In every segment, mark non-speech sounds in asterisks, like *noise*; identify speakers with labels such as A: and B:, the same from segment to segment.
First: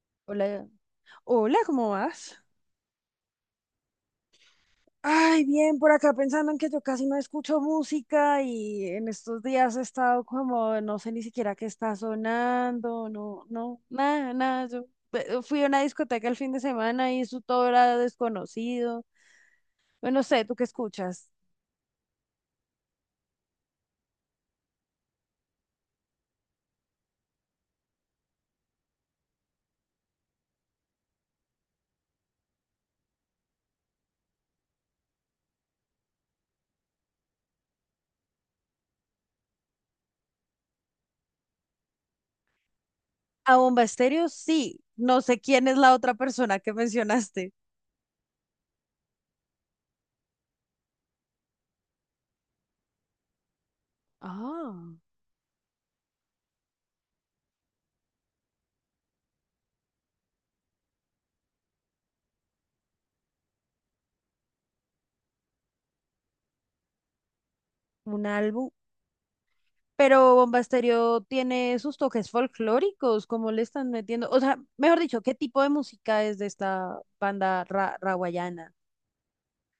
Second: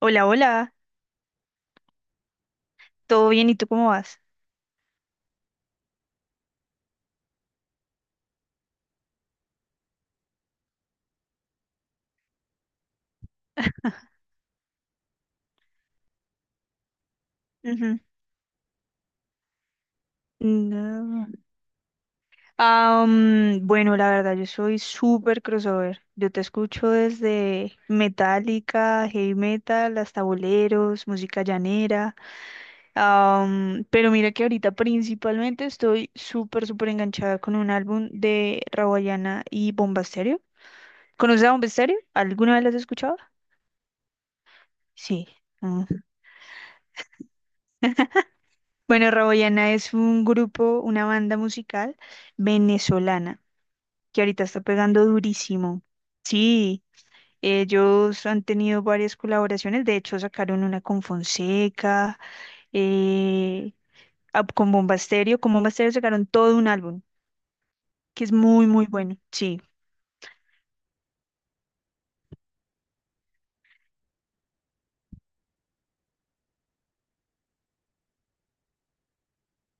A: Hola,
B: Hola,
A: hola,
B: hola, ¿cómo vas?
A: ¿todo bien? ¿Y tú cómo vas?
B: Ay, bien, por acá pensando en que yo casi no escucho música y en estos días he estado como, no sé ni siquiera qué está sonando, no, no, nada, nada. Yo fui a una discoteca el fin de semana y eso todo era
A: Ujú.
B: desconocido. Bueno, no sé, ¿tú qué
A: No.
B: escuchas?
A: Ah, bueno, la verdad, yo soy súper crossover. Yo te escucho desde Metallica, heavy metal, hasta boleros, música llanera. Ah, pero mira que ahorita principalmente estoy súper, súper enganchada con un álbum de Rawayana y Bomba Estéreo. ¿Conoces a Bomba Estéreo? ¿Alguna vez las has escuchado?
B: A Bomba Estéreo, sí. No
A: Sí.
B: sé quién es
A: Mm.
B: la otra persona que mencionaste.
A: Bueno, Rawayana es un grupo, una banda musical venezolana que ahorita está
B: Ah,
A: pegando durísimo. Sí, ellos han tenido varias colaboraciones, de hecho sacaron una con Fonseca, eh, con Bomba Estéreo, sacaron todo un álbum, que
B: un
A: es muy,
B: álbum.
A: muy bueno, sí.
B: Pero Bomba Estéreo tiene sus toques folclóricos, ¿cómo le están metiendo? O sea, mejor dicho, ¿qué tipo de música es de esta banda ra rawayana?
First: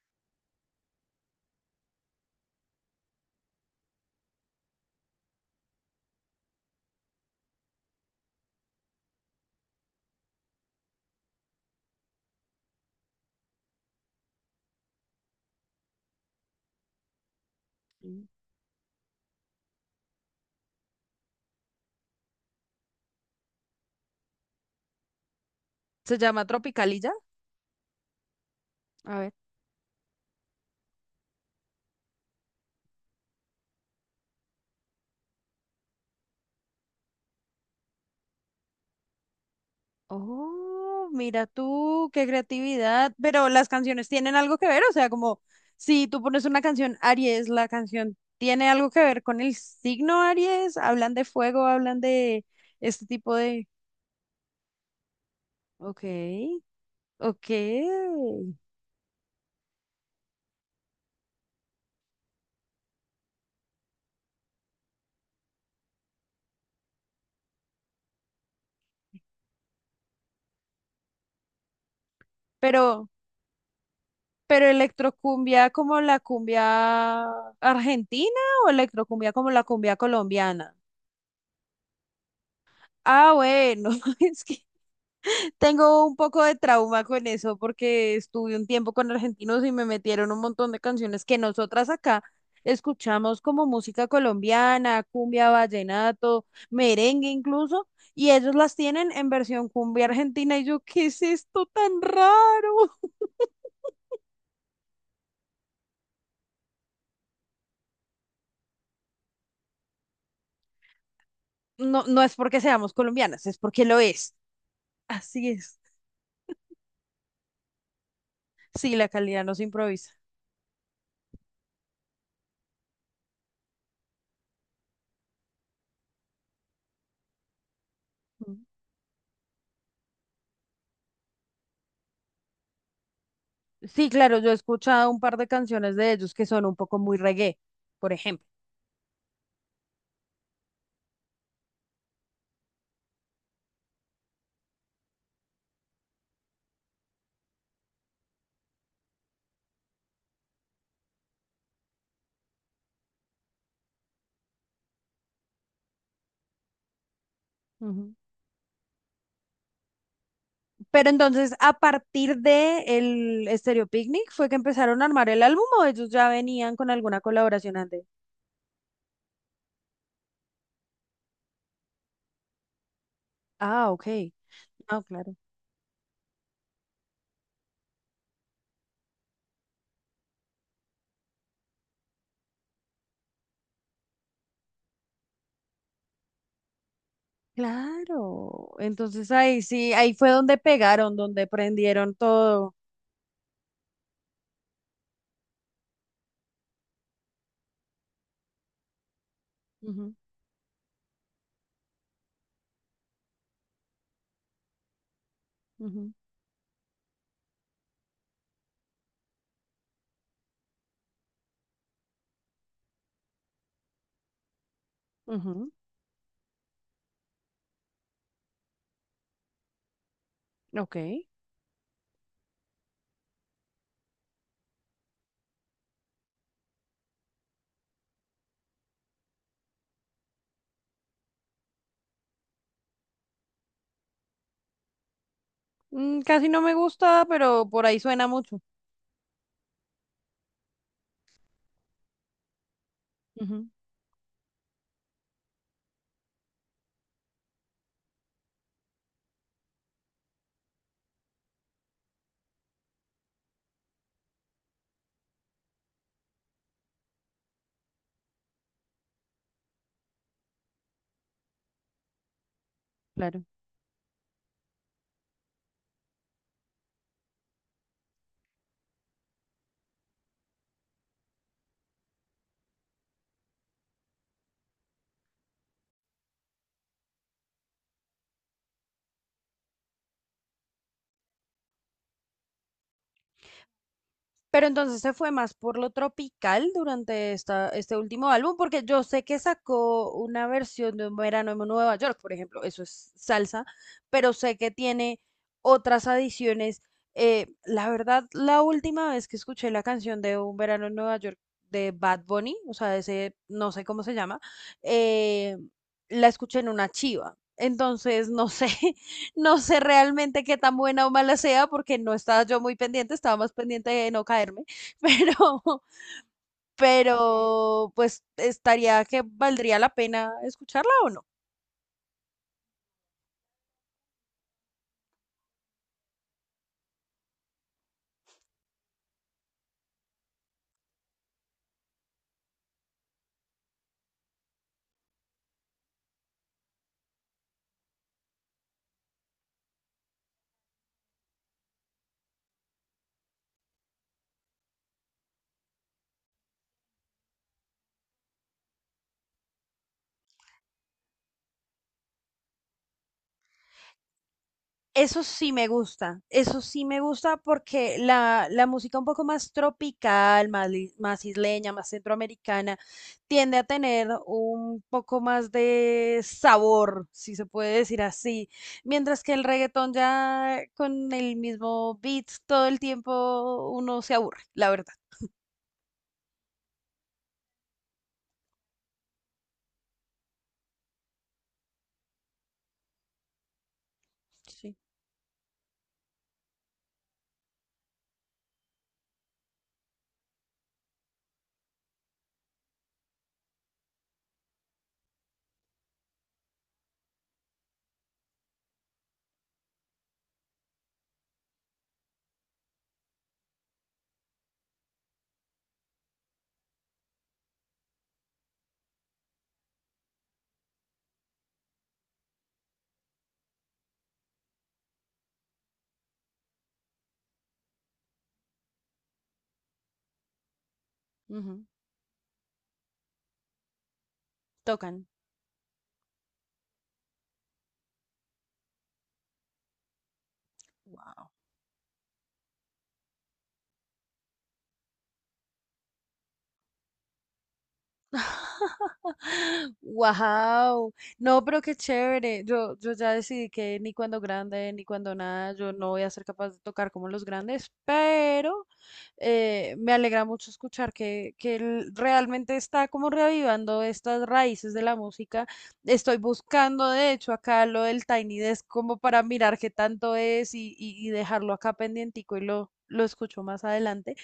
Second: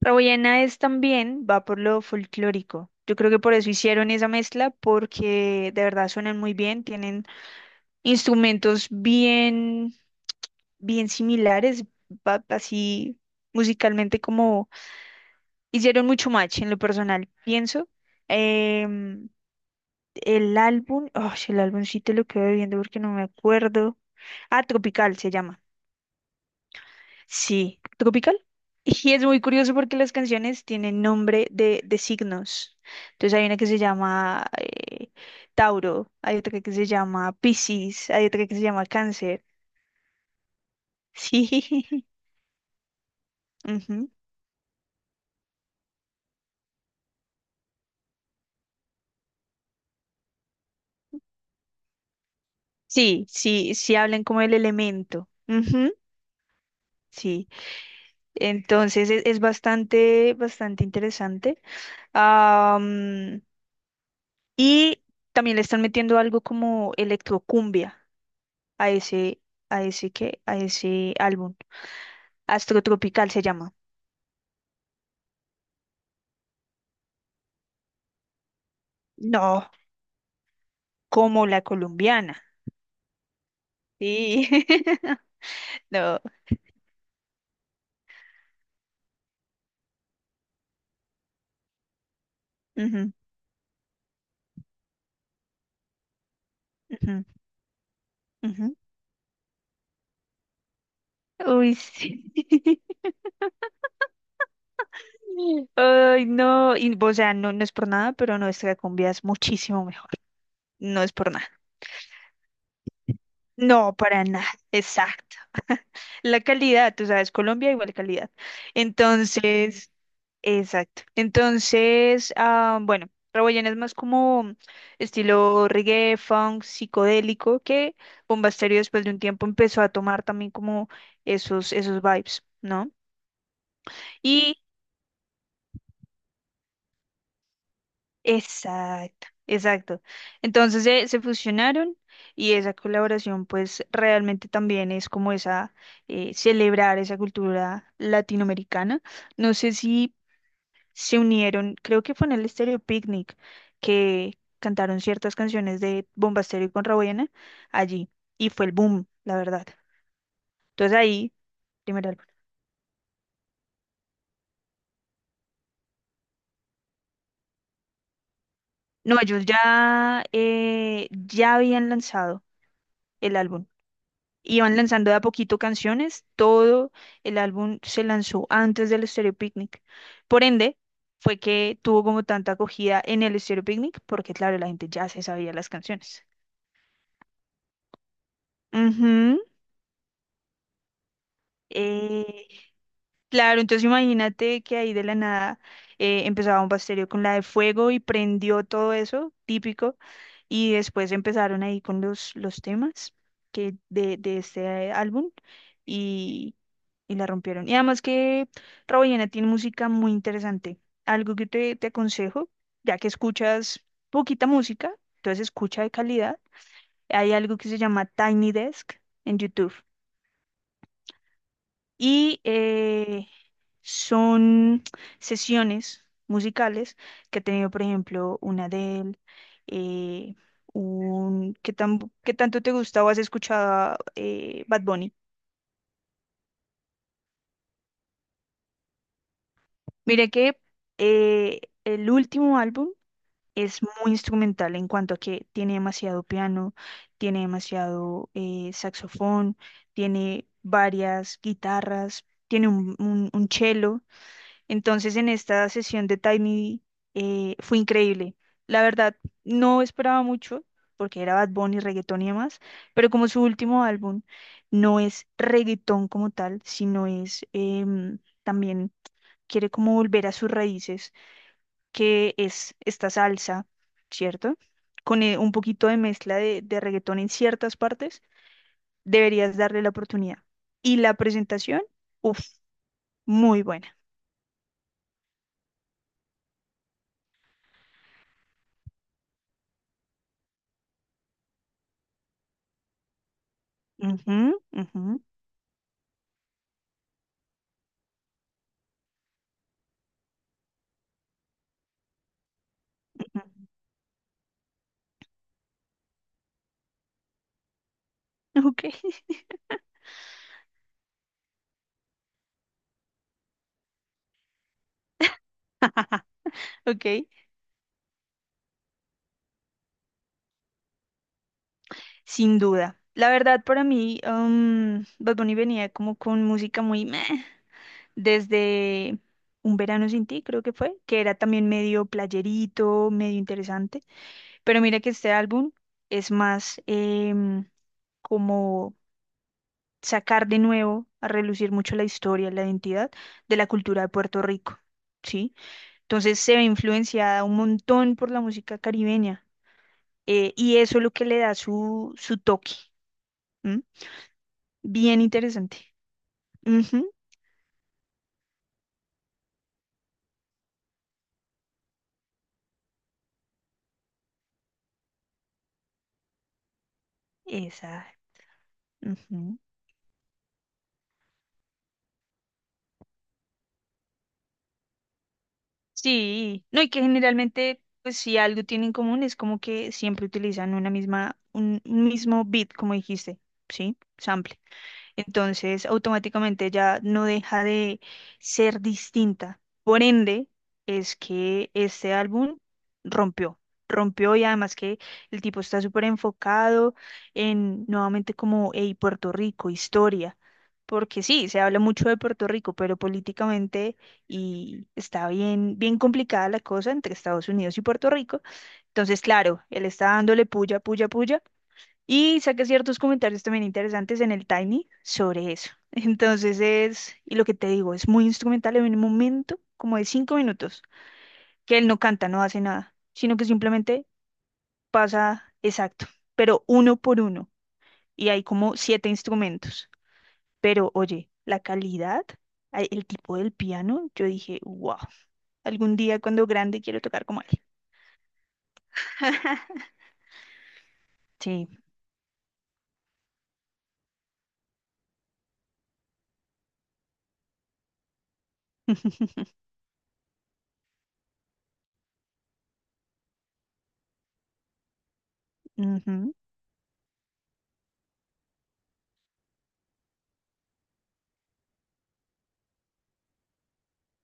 A: Raboyena es también, va por lo folclórico. Yo creo que por eso hicieron esa mezcla, porque de verdad suenan muy bien, tienen instrumentos bien, bien similares, así musicalmente como hicieron mucho match en lo personal, pienso.
B: Mm.
A: Em, el álbum, sí te lo quedo viendo porque no me acuerdo. Ah, Tropical se llama.
B: ¿Se llama Tropicalilla?
A: Sí, Tropical. Y
B: A
A: es
B: ver.
A: muy curioso porque las canciones tienen nombre de signos. Entonces hay una que se llama Tauro, hay otra que se llama Piscis, hay otra que se llama Cáncer.
B: Oh,
A: Sí,
B: mira tú, qué creatividad. Pero las
A: *laughs*
B: canciones
A: ujú.
B: tienen algo que ver, o sea, como si tú pones una canción Aries, la canción tiene algo que ver con el signo Aries, hablan de fuego, hablan de este
A: Sí,
B: tipo de...
A: sí, sí hablan como el elemento.
B: Ok, ok.
A: Sí. Entonces es bastante, bastante interesante. Am, y también le están metiendo algo como electrocumbia a ese, a ese álbum. Astro
B: Pero...
A: Tropical se llama.
B: Pero electrocumbia como la cumbia argentina o electrocumbia como la
A: No,
B: cumbia colombiana.
A: como la colombiana.
B: Ah, bueno, *laughs* es
A: Sí.
B: que
A: *laughs*
B: tengo un
A: No.
B: poco de trauma con eso porque estuve un tiempo con argentinos y me metieron un montón de canciones que nosotras acá
A: Ujú,
B: escuchamos como música colombiana, cumbia, vallenato,
A: ujú,
B: merengue incluso, y ellos
A: ujú.
B: las tienen en versión cumbia argentina y yo, ¿qué es esto
A: Uy,
B: tan
A: sí. *laughs*
B: raro? *laughs*
A: Ay, no. Y, o sea, no, no es por nada, pero nuestra cumbia es muchísimo mejor. No es por nada.
B: No, no es porque seamos colombianas, es porque
A: No,
B: lo
A: para
B: es.
A: nada, exacto.
B: Así es.
A: La calidad, tú sabes, Colombia igual calidad.
B: Sí, la calidad no se
A: Entonces,
B: improvisa.
A: exacto. Entonces, bueno, Rawayana es más como estilo reggae, funk, psicodélico, que Bomba
B: Mm.
A: Estéreo después de un tiempo empezó a tomar también como esos vibes, ¿no?
B: Sí, claro, yo he
A: Y
B: escuchado un par de canciones de ellos que son un poco muy reggae, por ejemplo.
A: Exacto, exacto. Entonces se fusionaron y esa colaboración pues realmente también es como celebrar esa cultura latinoamericana. No sé si se unieron, creo que fue en el Estéreo Picnic que cantaron ciertas canciones de Bomba Bombasterio y Contrabuena allí
B: Ujú.
A: y fue el boom, la verdad. Entonces
B: Pero
A: ahí,
B: entonces, a
A: primer álbum.
B: partir de el Stereo Picnic, ¿fue que empezaron a armar el álbum o ellos ya venían con alguna colaboración antes?
A: No, ellos ya habían lanzado el álbum.
B: Ah, ok.
A: Iban
B: Ah,
A: lanzando de a
B: claro.
A: poquito canciones, todo el álbum se lanzó antes del Stereo Picnic. Por ende, fue que tuvo como tanta acogida en el Stereo Picnic, porque claro, la gente ya se sabía las canciones.
B: Claro. Entonces
A: Ujú.
B: ahí sí, ahí fue donde pegaron, donde prendieron
A: Eh,
B: todo.
A: claro, entonces imagínate que ahí de la nada empezaba un pastelio con la de fuego y prendió todo eso, típico,
B: Ujú,
A: y después empezaron ahí con los temas que de este álbum.
B: ujú,
A: Y, y la rompieron. Y además que Rawayana tiene música muy interesante. Algo que te aconsejo, ya que escuchas poquita música, entonces
B: ujú.
A: escucha de calidad. Hay algo que se llama Tiny Desk en YouTube.
B: Ok.
A: Y son sesiones musicales que ha tenido, por ejemplo, una Adele, eh, ¿qué tanto te gusta o has escuchado Bad Bunny?
B: Mm, casi no me gusta, pero por ahí suena mucho.
A: Mire que el último álbum
B: Ujú,
A: es muy instrumental en cuanto a que tiene demasiado piano, tiene demasiado saxofón, tiene varias guitarras, tiene un cello. Entonces en esta sesión de Tiny fue increíble. La verdad, no esperaba mucho porque era Bad Bunny, reggaetón y demás, pero como su
B: claro.
A: último álbum no es reggaetón como tal, sino es también quiere como volver a sus raíces que es esta salsa, ¿cierto? Con un poquito de mezcla de reggaetón en ciertas partes, deberías darle la oportunidad. Y la presentación, uff, muy buena.
B: Pero entonces se fue más por lo tropical durante esta, este último álbum, porque yo sé que sacó una versión de Un verano en Nueva York, por ejemplo, eso es salsa, pero
A: Ujú,
B: sé que
A: ujú,
B: tiene otras adiciones. La verdad, la última vez que escuché la canción de Un verano en Nueva York de Bad Bunny, o sea, ese no sé cómo se llama, eh, la escuché en una chiva. Entonces,
A: ujú. Ok, *laughs*
B: no sé realmente qué tan buena o mala sea porque no estaba yo muy pendiente, estaba más pendiente de no caerme, *laughs* pero,
A: ok,
B: pero pues estaría que valdría la pena escucharla o no.
A: sin duda. La verdad, para mí, Bad Bunny venía como con música muy meh, desde Un Verano Sin Ti, creo que fue, que era también medio playerito, medio interesante. Pero mira que este álbum es más como sacar de nuevo a relucir mucho la historia, la identidad de la cultura de Puerto Rico, ¿sí? Entonces se ve influenciada un montón por la música caribeña y eso es lo que le da su toque. ¿M? Bien
B: Eso sí me
A: interesante.
B: gusta, eso sí me
A: Ujú,
B: gusta porque la música un poco más tropical, más, más isleña, más centroamericana, tiende a tener un poco más de sabor, si se puede decir
A: esa.
B: así, mientras que el
A: Ujú.
B: reggaetón ya con el mismo beat todo el tiempo uno se aburre, la verdad.
A: Sí, no, y que generalmente, pues si algo tienen en común es como que siempre utilizan una misma, un mismo beat, como dijiste, ¿sí? Sample.
B: Sí,
A: Entonces, automáticamente ya no deja de ser distinta. Por ende, es que este álbum rompió, rompió y además que el tipo está súper enfocado en nuevamente como, hey, Puerto Rico, historia. Porque sí, se habla mucho de Puerto Rico, pero políticamente y está bien, bien complicada la cosa entre Estados Unidos y Puerto Rico. Entonces, claro, él está dándole puya, puya, puya y saqué ciertos comentarios también interesantes en el Tiny sobre eso. *laughs* Entonces y lo que te digo, es muy instrumental en un momento como de 5 minutos,
B: ujú,
A: que él no canta, no hace nada, sino que simplemente
B: tocan.
A: pasa exacto, pero uno por uno. Y hay como siete instrumentos. Pero oye, la calidad, el tipo del piano, yo dije, wow, algún día cuando grande quiero tocar como él. *laughs*
B: Wow, no, pero
A: Sí.
B: qué chévere. Yo ya decidí que ni cuando grande ni cuando nada, yo no voy a ser capaz de tocar como los grandes, pero
A: *laughs*
B: me alegra mucho escuchar que él realmente está como reavivando estas raíces de la música. Estoy
A: Ujú,
B: buscando, de hecho, acá lo del Tiny Desk como para mirar qué tanto es y dejarlo acá pendientico y lo escucho más adelante.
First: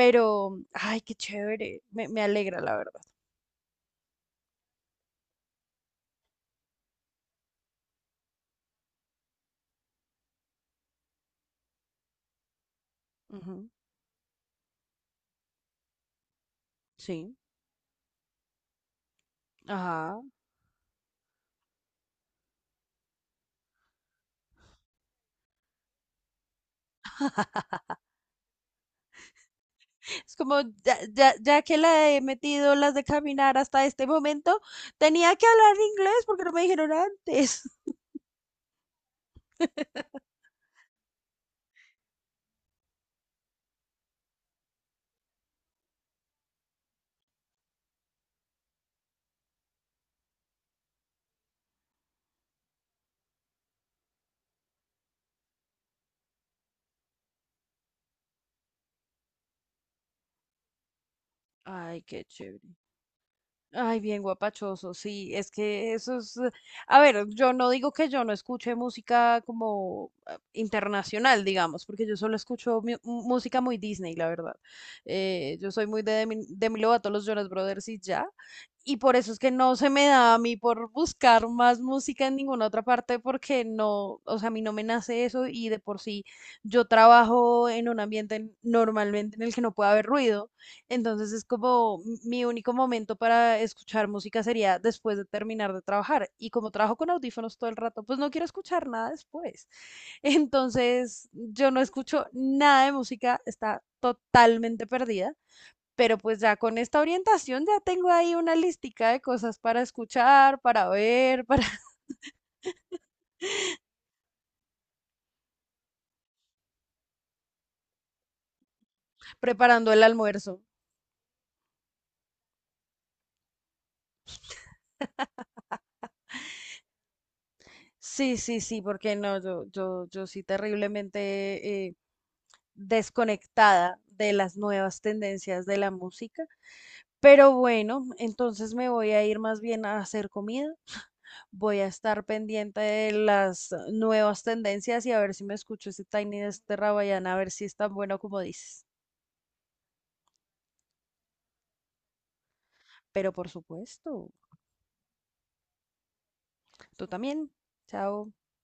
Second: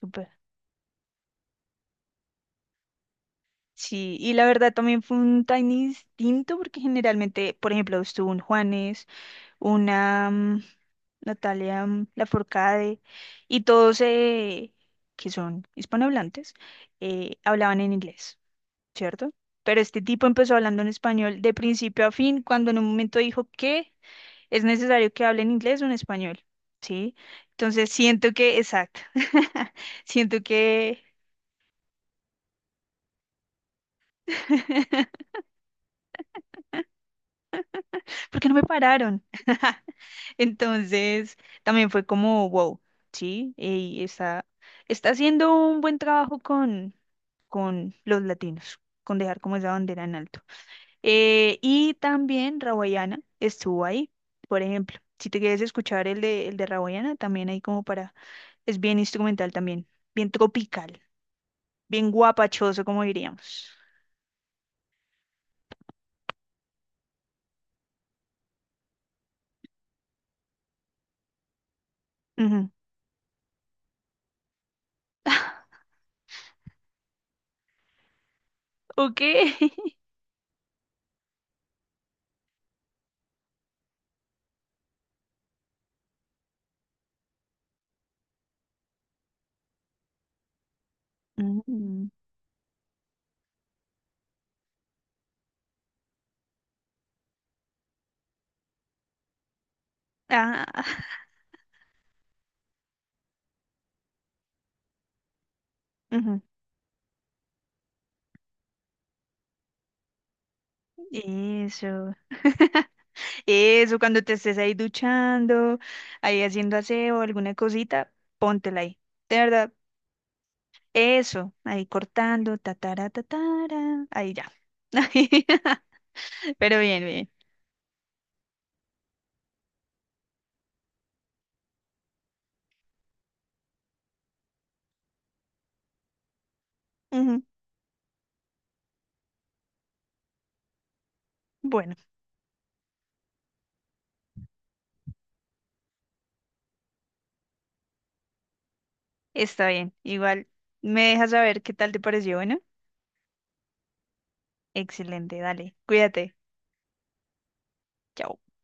A: súper.
B: ay, qué chévere. Me alegra, la verdad.
A: Sí, y la verdad también fue un tiny distinto porque generalmente, por ejemplo, estuvo un Juanes, una Natalia Lafourcade y
B: Ujú.
A: todos que son hispanohablantes
B: Sí.
A: hablaban en inglés, ¿cierto? Pero este
B: Ajá.
A: tipo empezó hablando en español de principio a fin cuando en un momento dijo que es necesario que hable en inglés o en español, ¿sí? Entonces
B: *laughs*
A: siento que, exacto, *laughs*
B: Es
A: siento
B: como,
A: que,
B: ya que la he metido las de caminar hasta este momento,
A: *laughs*
B: tenía que hablar inglés porque no me dijeron antes.
A: ¿por qué no me pararon? *laughs*
B: *laughs*
A: Entonces, también fue como, wow, sí, y está haciendo un buen trabajo con los latinos, con dejar como esa bandera en alto. Y también Rawayana estuvo ahí, por ejemplo. Si te quieres escuchar el de Rawayana, también hay como para, es bien instrumental también, bien tropical,
B: Ay,
A: bien
B: qué chévere.
A: guapachoso, como diríamos.
B: Ay, bien guapachoso, sí, es que eso es, a ver, yo no digo que yo no escuche música como internacional, digamos, porque yo solo
A: Ujú.
B: escucho música muy Disney, la verdad. Yo soy muy de Demi Lovato, los Jonas Brothers y ya, y por
A: Ok.
B: eso es que
A: *laughs*
B: no se me da a mí por buscar más música en ninguna otra parte, porque no, o sea, a mí no me nace eso y de por sí yo trabajo en un ambiente normalmente en el que no puede haber ruido. Entonces es como
A: Ujú.
B: mi único momento para escuchar música sería después de terminar de trabajar. Y como trabajo con audífonos todo el rato, pues no quiero escuchar nada después. *laughs*
A: Ah,
B: Entonces yo no escucho nada de música, está totalmente perdida. Pero pues
A: ujú.
B: ya con esta orientación ya tengo ahí una listica de cosas para escuchar, para ver, para *laughs*
A: Eso. *laughs* Eso, cuando te estés ahí duchando, ahí haciendo aseo, alguna cosita, póntela ahí. De verdad,
B: preparando el almuerzo.
A: eso, ahí cortando, tatara, tatara, ahí ya. *laughs* Ahí, *laughs* pero bien, bien.
B: Sí, sí, sí, porque no, yo sí terriblemente desconectada de las nuevas tendencias de la música.
A: Ujú,
B: Pero bueno, entonces me voy a ir más bien a hacer comida. Voy a
A: bueno,
B: estar pendiente de las nuevas tendencias y a ver si me escucho ese Tiny de este Rabayana, a ver si es tan bueno como dices.
A: está bien. Igual me dejas saber qué tal te pareció. Bueno,
B: Pero por supuesto,
A: excelente, dale, cuídate.
B: tú también. Chao.
A: Chao.